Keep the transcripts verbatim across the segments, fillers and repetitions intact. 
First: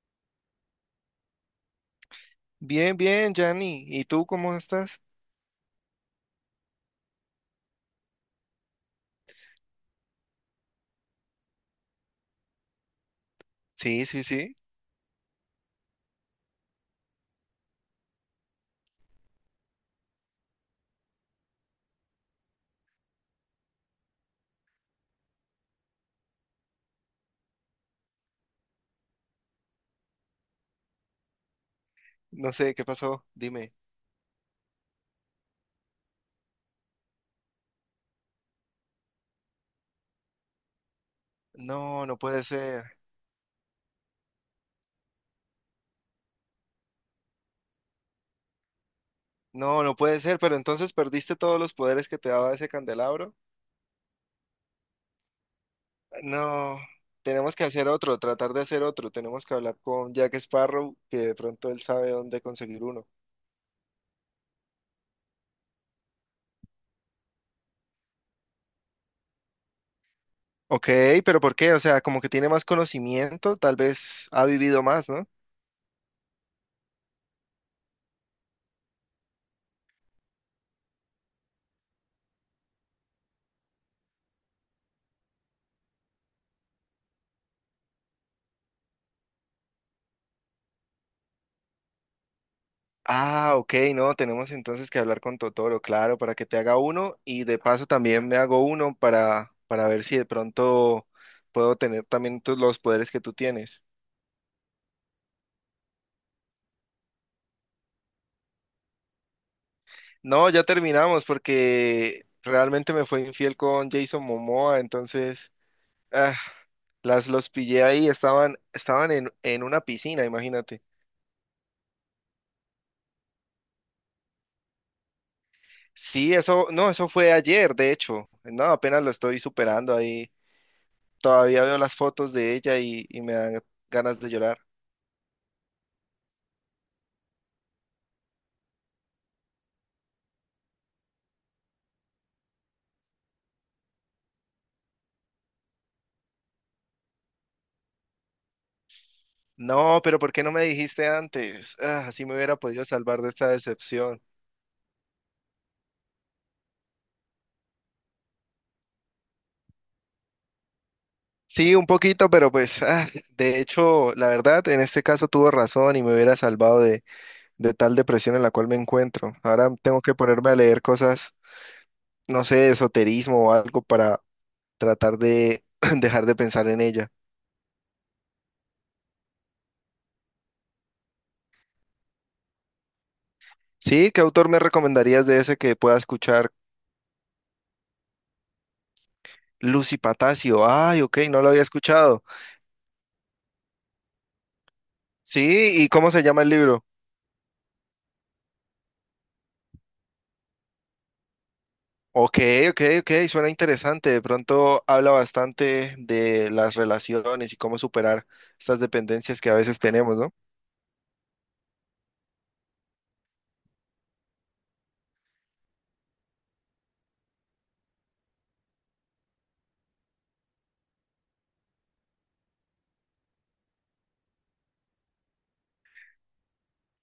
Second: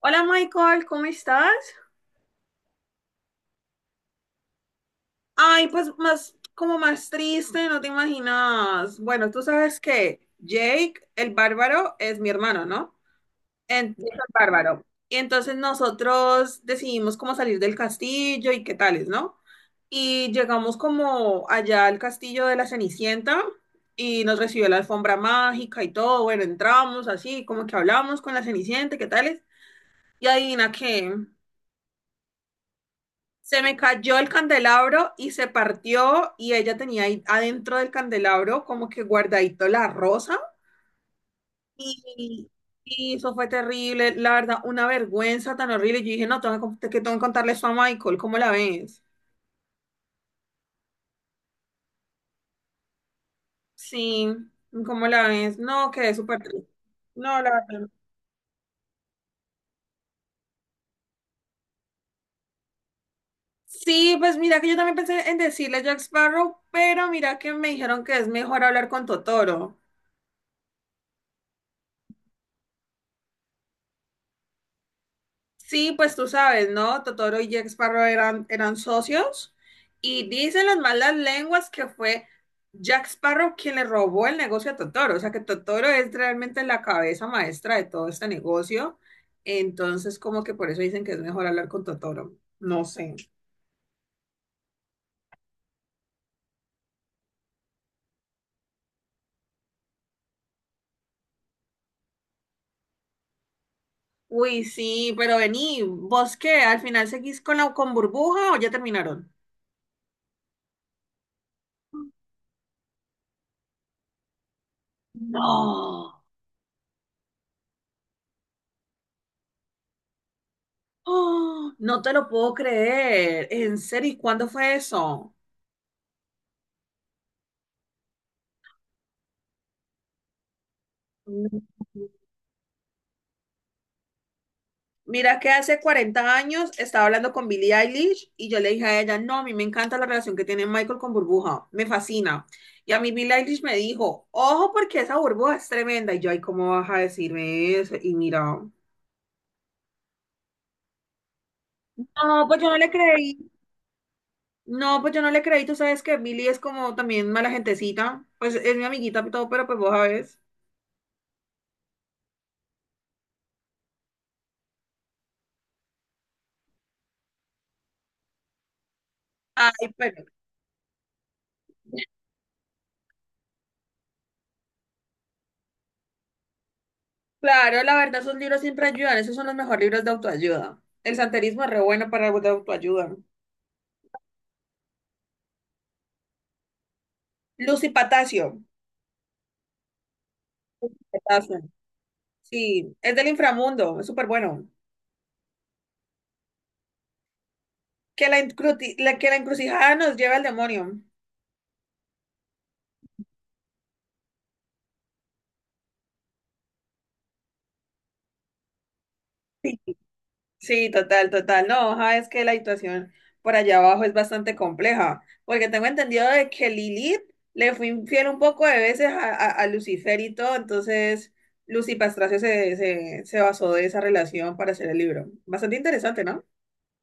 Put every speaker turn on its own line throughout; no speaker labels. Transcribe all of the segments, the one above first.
Hola Michael, ¿cómo estás?
Bien, bien, Yanni. ¿Y tú cómo estás?
Ay, pues más, como más triste, no te imaginas. Bueno, tú sabes que Jake, el bárbaro, es mi hermano, ¿no? En-
Sí,
Jake el
sí, sí.
bárbaro. Y entonces nosotros decidimos cómo salir del castillo y qué tales, ¿no? Y llegamos como allá al castillo de la Cenicienta y nos recibió la alfombra mágica y todo. Bueno, entramos así, como que hablamos con la Cenicienta, qué tales. Y adivina qué.
No sé, ¿qué pasó?
Se
Dime.
me cayó el candelabro y se partió y ella tenía ahí adentro del candelabro como que guardadito la rosa
No, no puede
y,
ser.
y eso fue terrible, la verdad, una vergüenza tan horrible. Yo dije, no, tengo que, con- que tengo que contarle eso a Michael, ¿cómo la ves?
No, no puede ser, pero entonces perdiste todos los poderes que te daba ese candelabro.
Sí, ¿cómo la ves? No, quedé súper triste.
No,
No, la
tenemos que hacer
verdad.
otro, tratar de hacer otro. Tenemos que hablar con Jack Sparrow, que de pronto él sabe dónde conseguir uno.
Sí, pues mira que yo también pensé en decirle a Jack Sparrow, pero mira que me dijeron que es mejor hablar con Totoro.
Ok, pero ¿por qué? O sea, como que tiene más conocimiento, tal vez ha vivido más, ¿no?
Sí, pues tú sabes, ¿no? Totoro y Jack Sparrow eran, eran socios y dicen las malas lenguas que fue Jack Sparrow quien le robó el negocio a Totoro, o sea que Totoro es realmente la cabeza maestra de todo este negocio, entonces como que por eso dicen que es mejor hablar con Totoro, no sé.
Ah, ok, no, tenemos entonces que hablar con Totoro, claro, para que te haga uno y de paso también me hago uno para, para ver si de pronto puedo tener también tú- los poderes que tú tienes.
Uy, sí, pero vení, ¿vos qué? ¿Al final seguís con la con Burbuja o ya terminaron?
No, ya terminamos porque realmente me fue infiel con Jason Momoa, entonces
No,
ah, las los pillé ahí, estaban, estaban en, en una piscina, imagínate.
¡Oh! No te lo puedo creer, en serio, ¿y cuándo fue eso?
Sí, eso, no, eso fue ayer, de hecho. No, apenas lo estoy superando ahí.
Mm.
Todavía veo las fotos de ella y, y me dan ganas de llorar.
Mira que hace cuarenta años estaba hablando con Billie Eilish y yo le dije a ella, no, a mí me encanta la relación que tiene Michael con Burbuja, me fascina. Y a mí Billie Eilish me dijo, ojo porque esa burbuja es tremenda. Y yo, ay, ¿cómo vas a decirme eso? Y mira,
No, pero ¿por qué no me dijiste antes? Ah, así me
no,
hubiera
pues yo no
podido
le
salvar de esta
creí.
decepción.
No, pues yo no le creí. Tú sabes que Billie es como también mala gentecita. Pues es mi amiguita y todo, pero pues vos sabes.
Sí, un poquito, pero pues, ah, de hecho, la verdad, en este caso tuvo razón y me hubiera salvado de, de tal depresión en la cual me encuentro. Ahora
Ay,
tengo que
pero
ponerme a leer cosas, no sé, de esoterismo o algo para tratar de dejar de pensar en ella.
claro, la verdad, esos libros siempre ayudan. Esos son los mejores libros de autoayuda. El santerismo es re bueno para algo de autoayuda.
Sí, ¿qué autor me recomendarías de ese que pueda escuchar?
Lucy Patacio.
Lucy Patacio. Ay, ok, no lo
Patacio.
había escuchado.
Sí, es del inframundo, es súper bueno.
Sí, ¿y cómo se llama el libro?
Que la, encruti- la- que la encrucijada nos lleve al demonio.
Ok, ok, ok, suena interesante. De pronto habla bastante de las relaciones y cómo superar estas dependencias que a veces
Sí,
tenemos, ¿no?
sí, total, total. No, ajá, es que la situación por allá abajo es bastante compleja, porque tengo entendido de que Lilith le fue infiel un poco de veces a, a- a Lucifer y todo, entonces Lucy Pastracio se, se, se basó de esa relación para hacer el libro. Bastante interesante, ¿no?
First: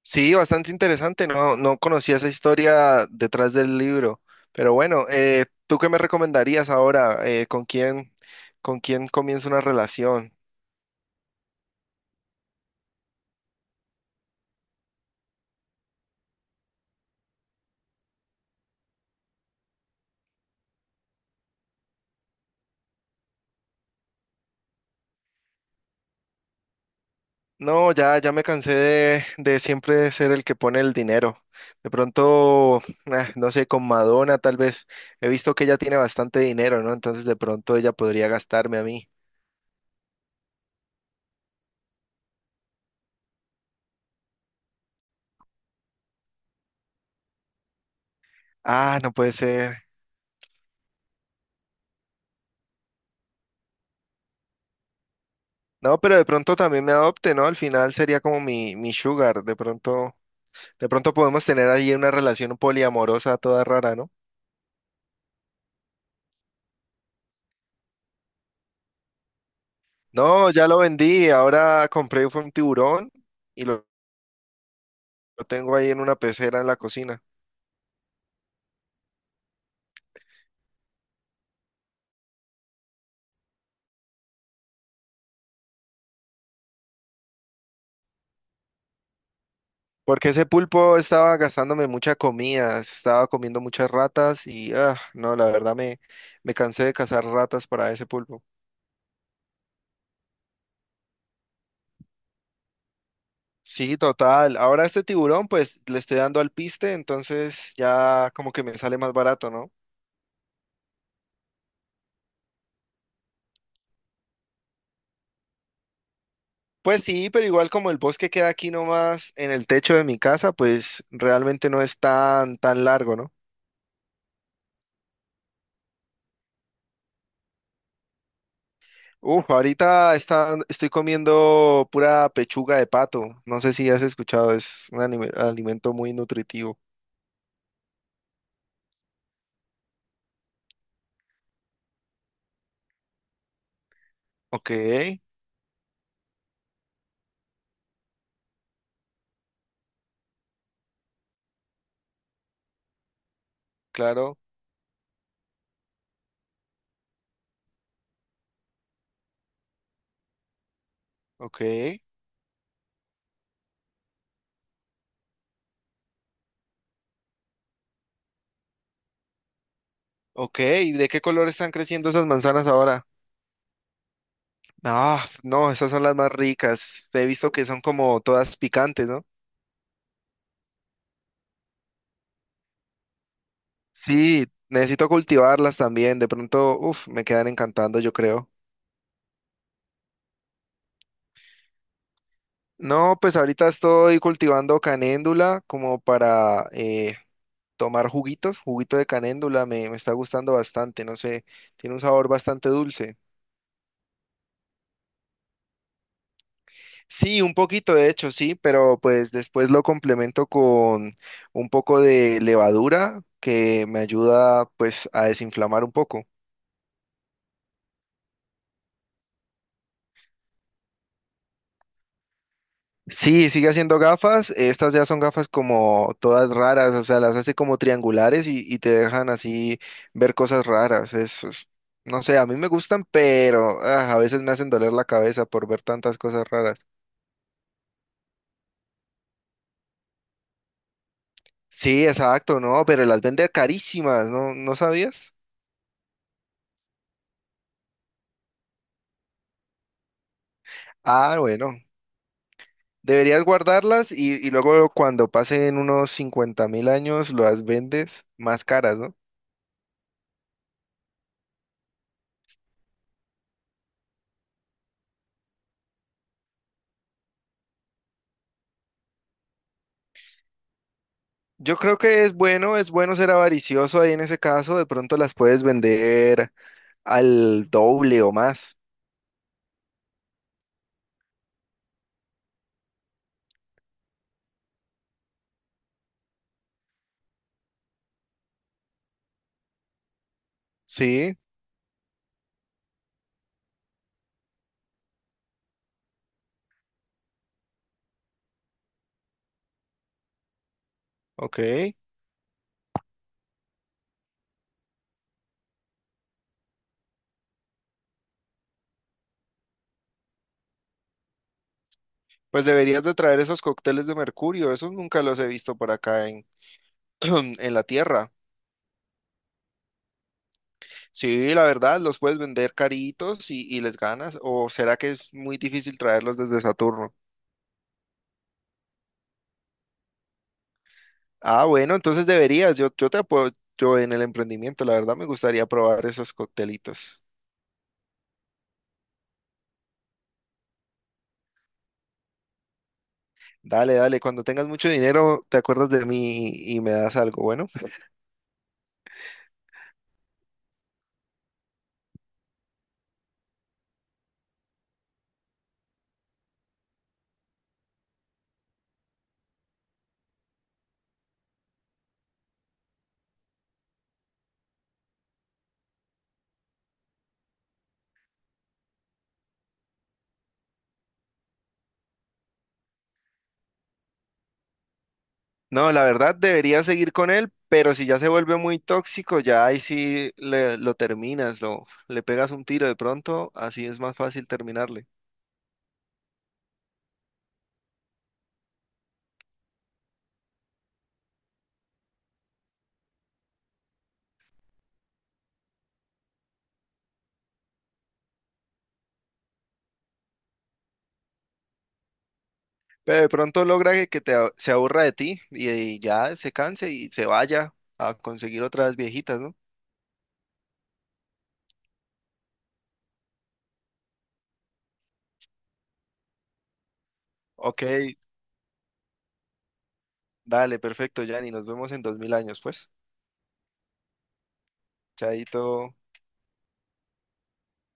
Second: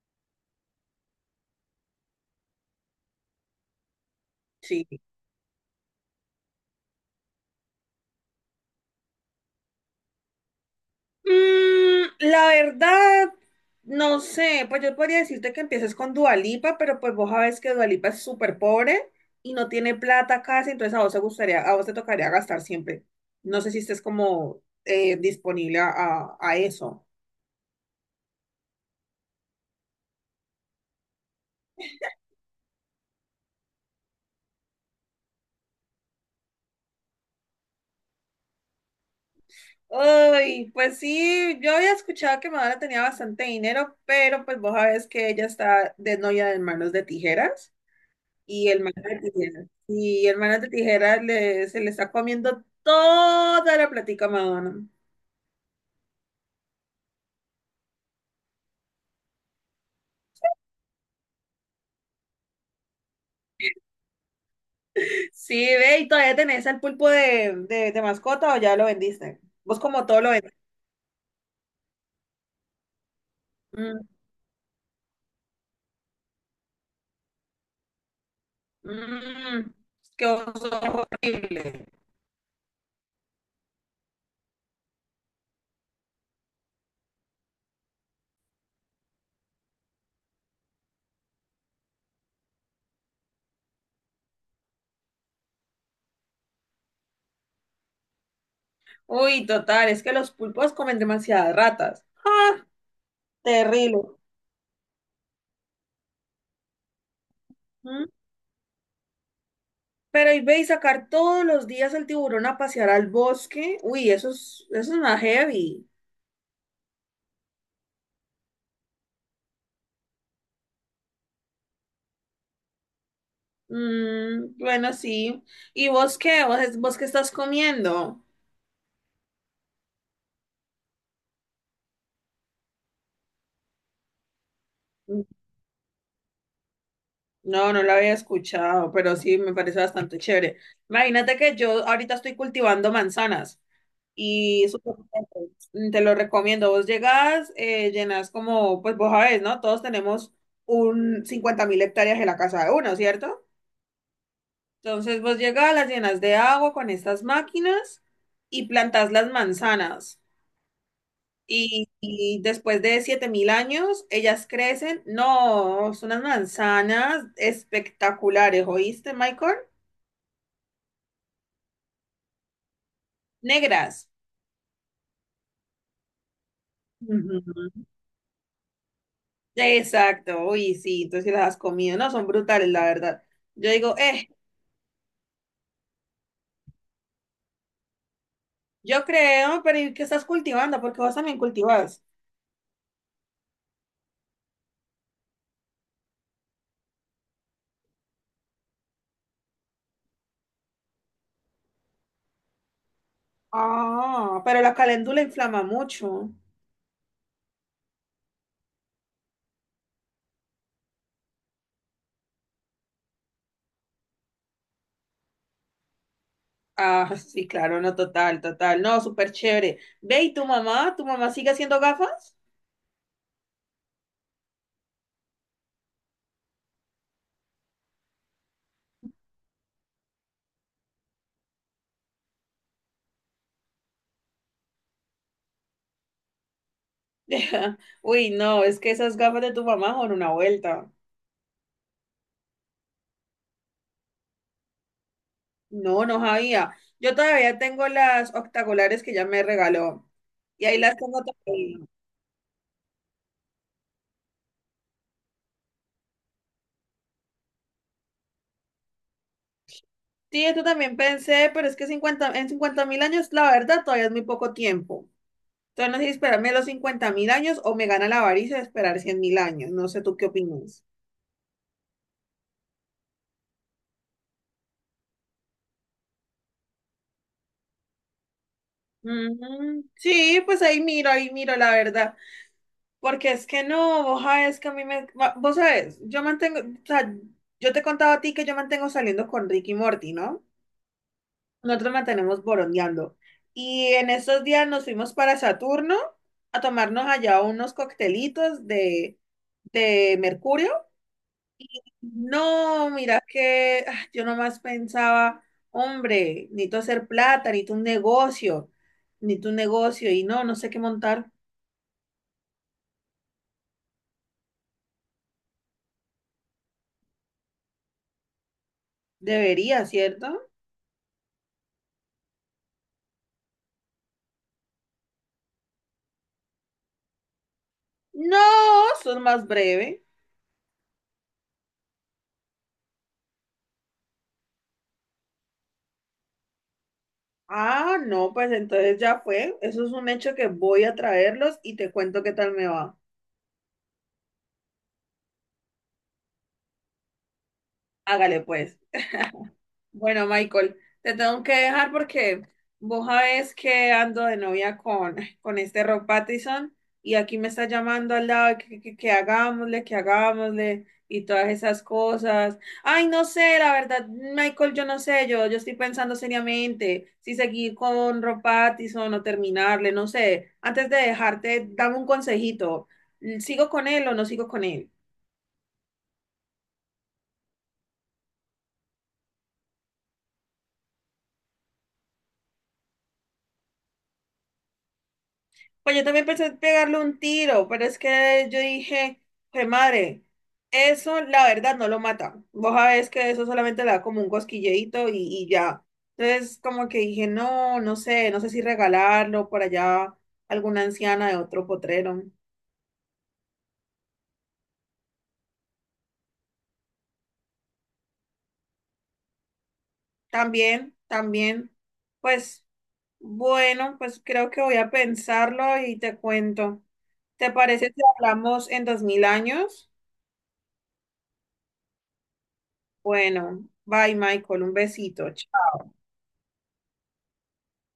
Sí, bastante interesante. No, no conocía esa historia detrás del libro. Pero
Sí.
bueno, eh, ¿tú qué me recomendarías ahora? Eh, ¿con quién, con quién comienzo una relación?
Mm, la verdad, no sé, pues yo podría decirte que empieces con Dualipa, pero pues vos sabés que Dualipa es súper pobre y no tiene plata casi, entonces a vos te gustaría, a vos te tocaría gastar siempre. No sé si estés como eh, disponible a, a- a eso.
No, ya, ya me cansé de, de siempre ser el que pone el dinero. De pronto, ah, no sé, con Madonna tal vez. He visto que ella tiene bastante dinero, ¿no? Entonces de pronto ella podría gastarme a mí.
Ay, pues sí, yo había escuchado que Madonna tenía bastante dinero, pero pues vos sabés que ella está de novia de manos de tijeras. Y el man
Ah, no
de
puede
tijera.
ser.
Y el man de tijera le, se le está comiendo toda la platica a Madonna.
No, pero de pronto también me adopte, ¿no? Al final sería como mi, mi sugar. De pronto, de pronto podemos tener ahí una relación poliamorosa toda rara, ¿no?
Sí, ve, ¿y todavía tenés al pulpo de, de, de mascota o ya lo vendiste? Vos como todo lo
No,
vendiste.
ya lo vendí. Ahora compré fue un tiburón y lo
Mm,
lo tengo ahí en una pecera en la cocina.
mm, qué oso horrible.
Porque ese pulpo estaba gastándome mucha comida, estaba comiendo muchas ratas y ah, no, la verdad me, me cansé de cazar ratas para ese pulpo.
Uy, total, es que los pulpos comen demasiadas ratas. ¡Ah!
Sí,
Terrible.
total. Ahora este tiburón, pues le estoy dando al piste, entonces
¿Mm?
ya como que me sale más barato, ¿no?
Pero y ve y sacar todos los días el tiburón a pasear al bosque. Uy, eso es, eso es una heavy.
Pues sí, pero igual como el bosque queda aquí nomás en el techo de mi casa, pues realmente no es tan, tan largo, ¿no?
Mm, bueno, sí. ¿Y vos qué? ¿Vos, vos qué estás comiendo?
Uf, ahorita está, estoy comiendo pura pechuga de pato. No sé si has escuchado, es un
Mm,
anime- alimento muy nutritivo.
no, no lo había escuchado, pero sí me parece bastante chévere. Imagínate que yo ahorita estoy cultivando manzanas y
Ok,
es súper rico. Mm, te lo recomiendo. Vos llegás, eh, llenas como, pues vos sabés, ¿no? Todos tenemos un cincuenta mil hectáreas en la casa de uno, ¿cierto?
claro,
Entonces vos llegás, las llenas de agua con estas máquinas y plantás las manzanas.
ok,
Y, y después de siete mil años, ellas crecen. No, son unas manzanas espectaculares, ¿oíste, Michael?
ok. ¿Y de qué color están creciendo esas manzanas ahora?
Negras.
Ah, no, esas son las más ricas. He visto que son
Ujú.
como todas picantes, ¿no?
Exacto, uy, sí, entonces sí las has comido, no, son brutales, la verdad. Yo digo, eh,
Sí, necesito cultivarlas también. De pronto, uff, me quedan encantando, yo creo.
yo creo, pero ¿y qué estás cultivando? Porque vos también cultivas.
No, pues ahorita estoy cultivando canéndula como para eh, tomar juguitos, juguito de canéndula. Me, me está gustando bastante, no sé, tiene un sabor bastante dulce.
Ah, pero la caléndula inflama mucho.
Sí, un poquito de hecho, sí, pero pues después lo complemento con un poco de levadura que me ayuda pues a desinflamar un poco.
Ah, sí, claro, no, total, total, no, súper chévere. Ve, ¿y tu mamá? ¿Tu mamá sigue haciendo gafas?
Sí, sigue haciendo gafas, estas ya son gafas como todas raras, o sea, las hace como triangulares y, y te dejan así ver cosas raras. Es, es- no sé, a mí me gustan, pero ah, a veces me hacen doler la cabeza por ver tantas cosas raras.
Uy, no, es que esas gafas de tu mamá son una vuelta.
Sí, exacto, no, pero las vende carísimas, ¿no? ¿No sabías?
No, no sabía. Yo todavía tengo las octagolares que ya me regaló. Y ahí las tengo
Ah, bueno.
todavía.
Deberías guardarlas y, y luego cuando pasen unos cincuenta mil años las vendes más caras, ¿no?
Sí, esto también pensé, pero es que cincuenta en cincuenta mil años, la verdad, todavía es muy poco tiempo. Entonces, no sé si esperarme los cincuenta mil años o me gana la avaricia de esperar cien mil años. No sé tú qué opinas.
Yo creo que es bueno, es bueno ser avaricioso ahí en ese caso, de pronto las puedes vender al doble o más.
Mm, sí, pues ahí miro, ahí miro, la verdad. Porque es que no, vos sabés que a mí me. va- Vos sabés, yo mantengo. O sea, yo te he contado a ti que yo mantengo saliendo con Ricky y Morty, ¿no?
Sí,
Nosotros mantenemos borondeando. Y en estos días nos fuimos para Saturno a tomarnos allá unos coctelitos de, de mercurio.
ok.
No, mira que ah, yo nomás pensaba, hombre, necesito hacer plata, necesito un negocio, necesito un negocio. Y no, no sé qué montar.
Pues deberías de traer esos cócteles de mercurio, esos nunca los he visto por acá en, en la tierra.
Debería, ¿cierto?
Sí, la verdad, los puedes vender caritos y, y les ganas, o será que es muy difícil traerlos desde Saturno.
No, sos más breve.
Ah, bueno, entonces deberías. Yo, yo te apoyo en el emprendimiento. La verdad me gustaría probar esos coctelitos.
Ah, no, pues entonces ya fue. Eso es un hecho que voy a traerlos y te cuento qué tal me va.
Dale, dale. Cuando tengas mucho dinero, te acuerdas de mí y, y me das algo. Bueno,
Hágale pues. Bueno, Michael, te tengo que dejar porque vos sabés que ando de novia con, con este Rob Pattinson y aquí me está llamando al lado que, que, que hagámosle, que hagámosle y todas esas cosas. Ay, no sé, la verdad, Michael, yo no sé, yo, yo estoy pensando seriamente si seguir con Rob Pattinson o terminarle, no sé. Antes de dejarte, dame un consejito. ¿Sigo con él o no sigo con él?
no, la verdad debería seguir con él, pero si ya se vuelve muy tóxico, ya ahí sí le- lo terminas, lo, le pegas un tiro de pronto, así es más fácil terminarle.
Pues yo también pensé en pegarle un tiro, pero es que yo dije, pues madre, eso la verdad no lo mata. Vos sabés que eso solamente le da como un cosquilleito y, y ya. Entonces como que dije, no, no sé, no sé si regalarlo por allá a alguna anciana de otro potrero.
Pero de pronto logra que, que te, a- se aburra de ti y, y ya se canse y se vaya a conseguir otras viejitas, ¿no?
También, también, pues bueno, pues creo que voy a pensarlo y te cuento. ¿Te
Ok,
parece si hablamos en dos mil años?
dale, perfecto, Yanni. Nos vemos en dos mil años, pues.
Bueno, bye Michael, un besito.
Chaito.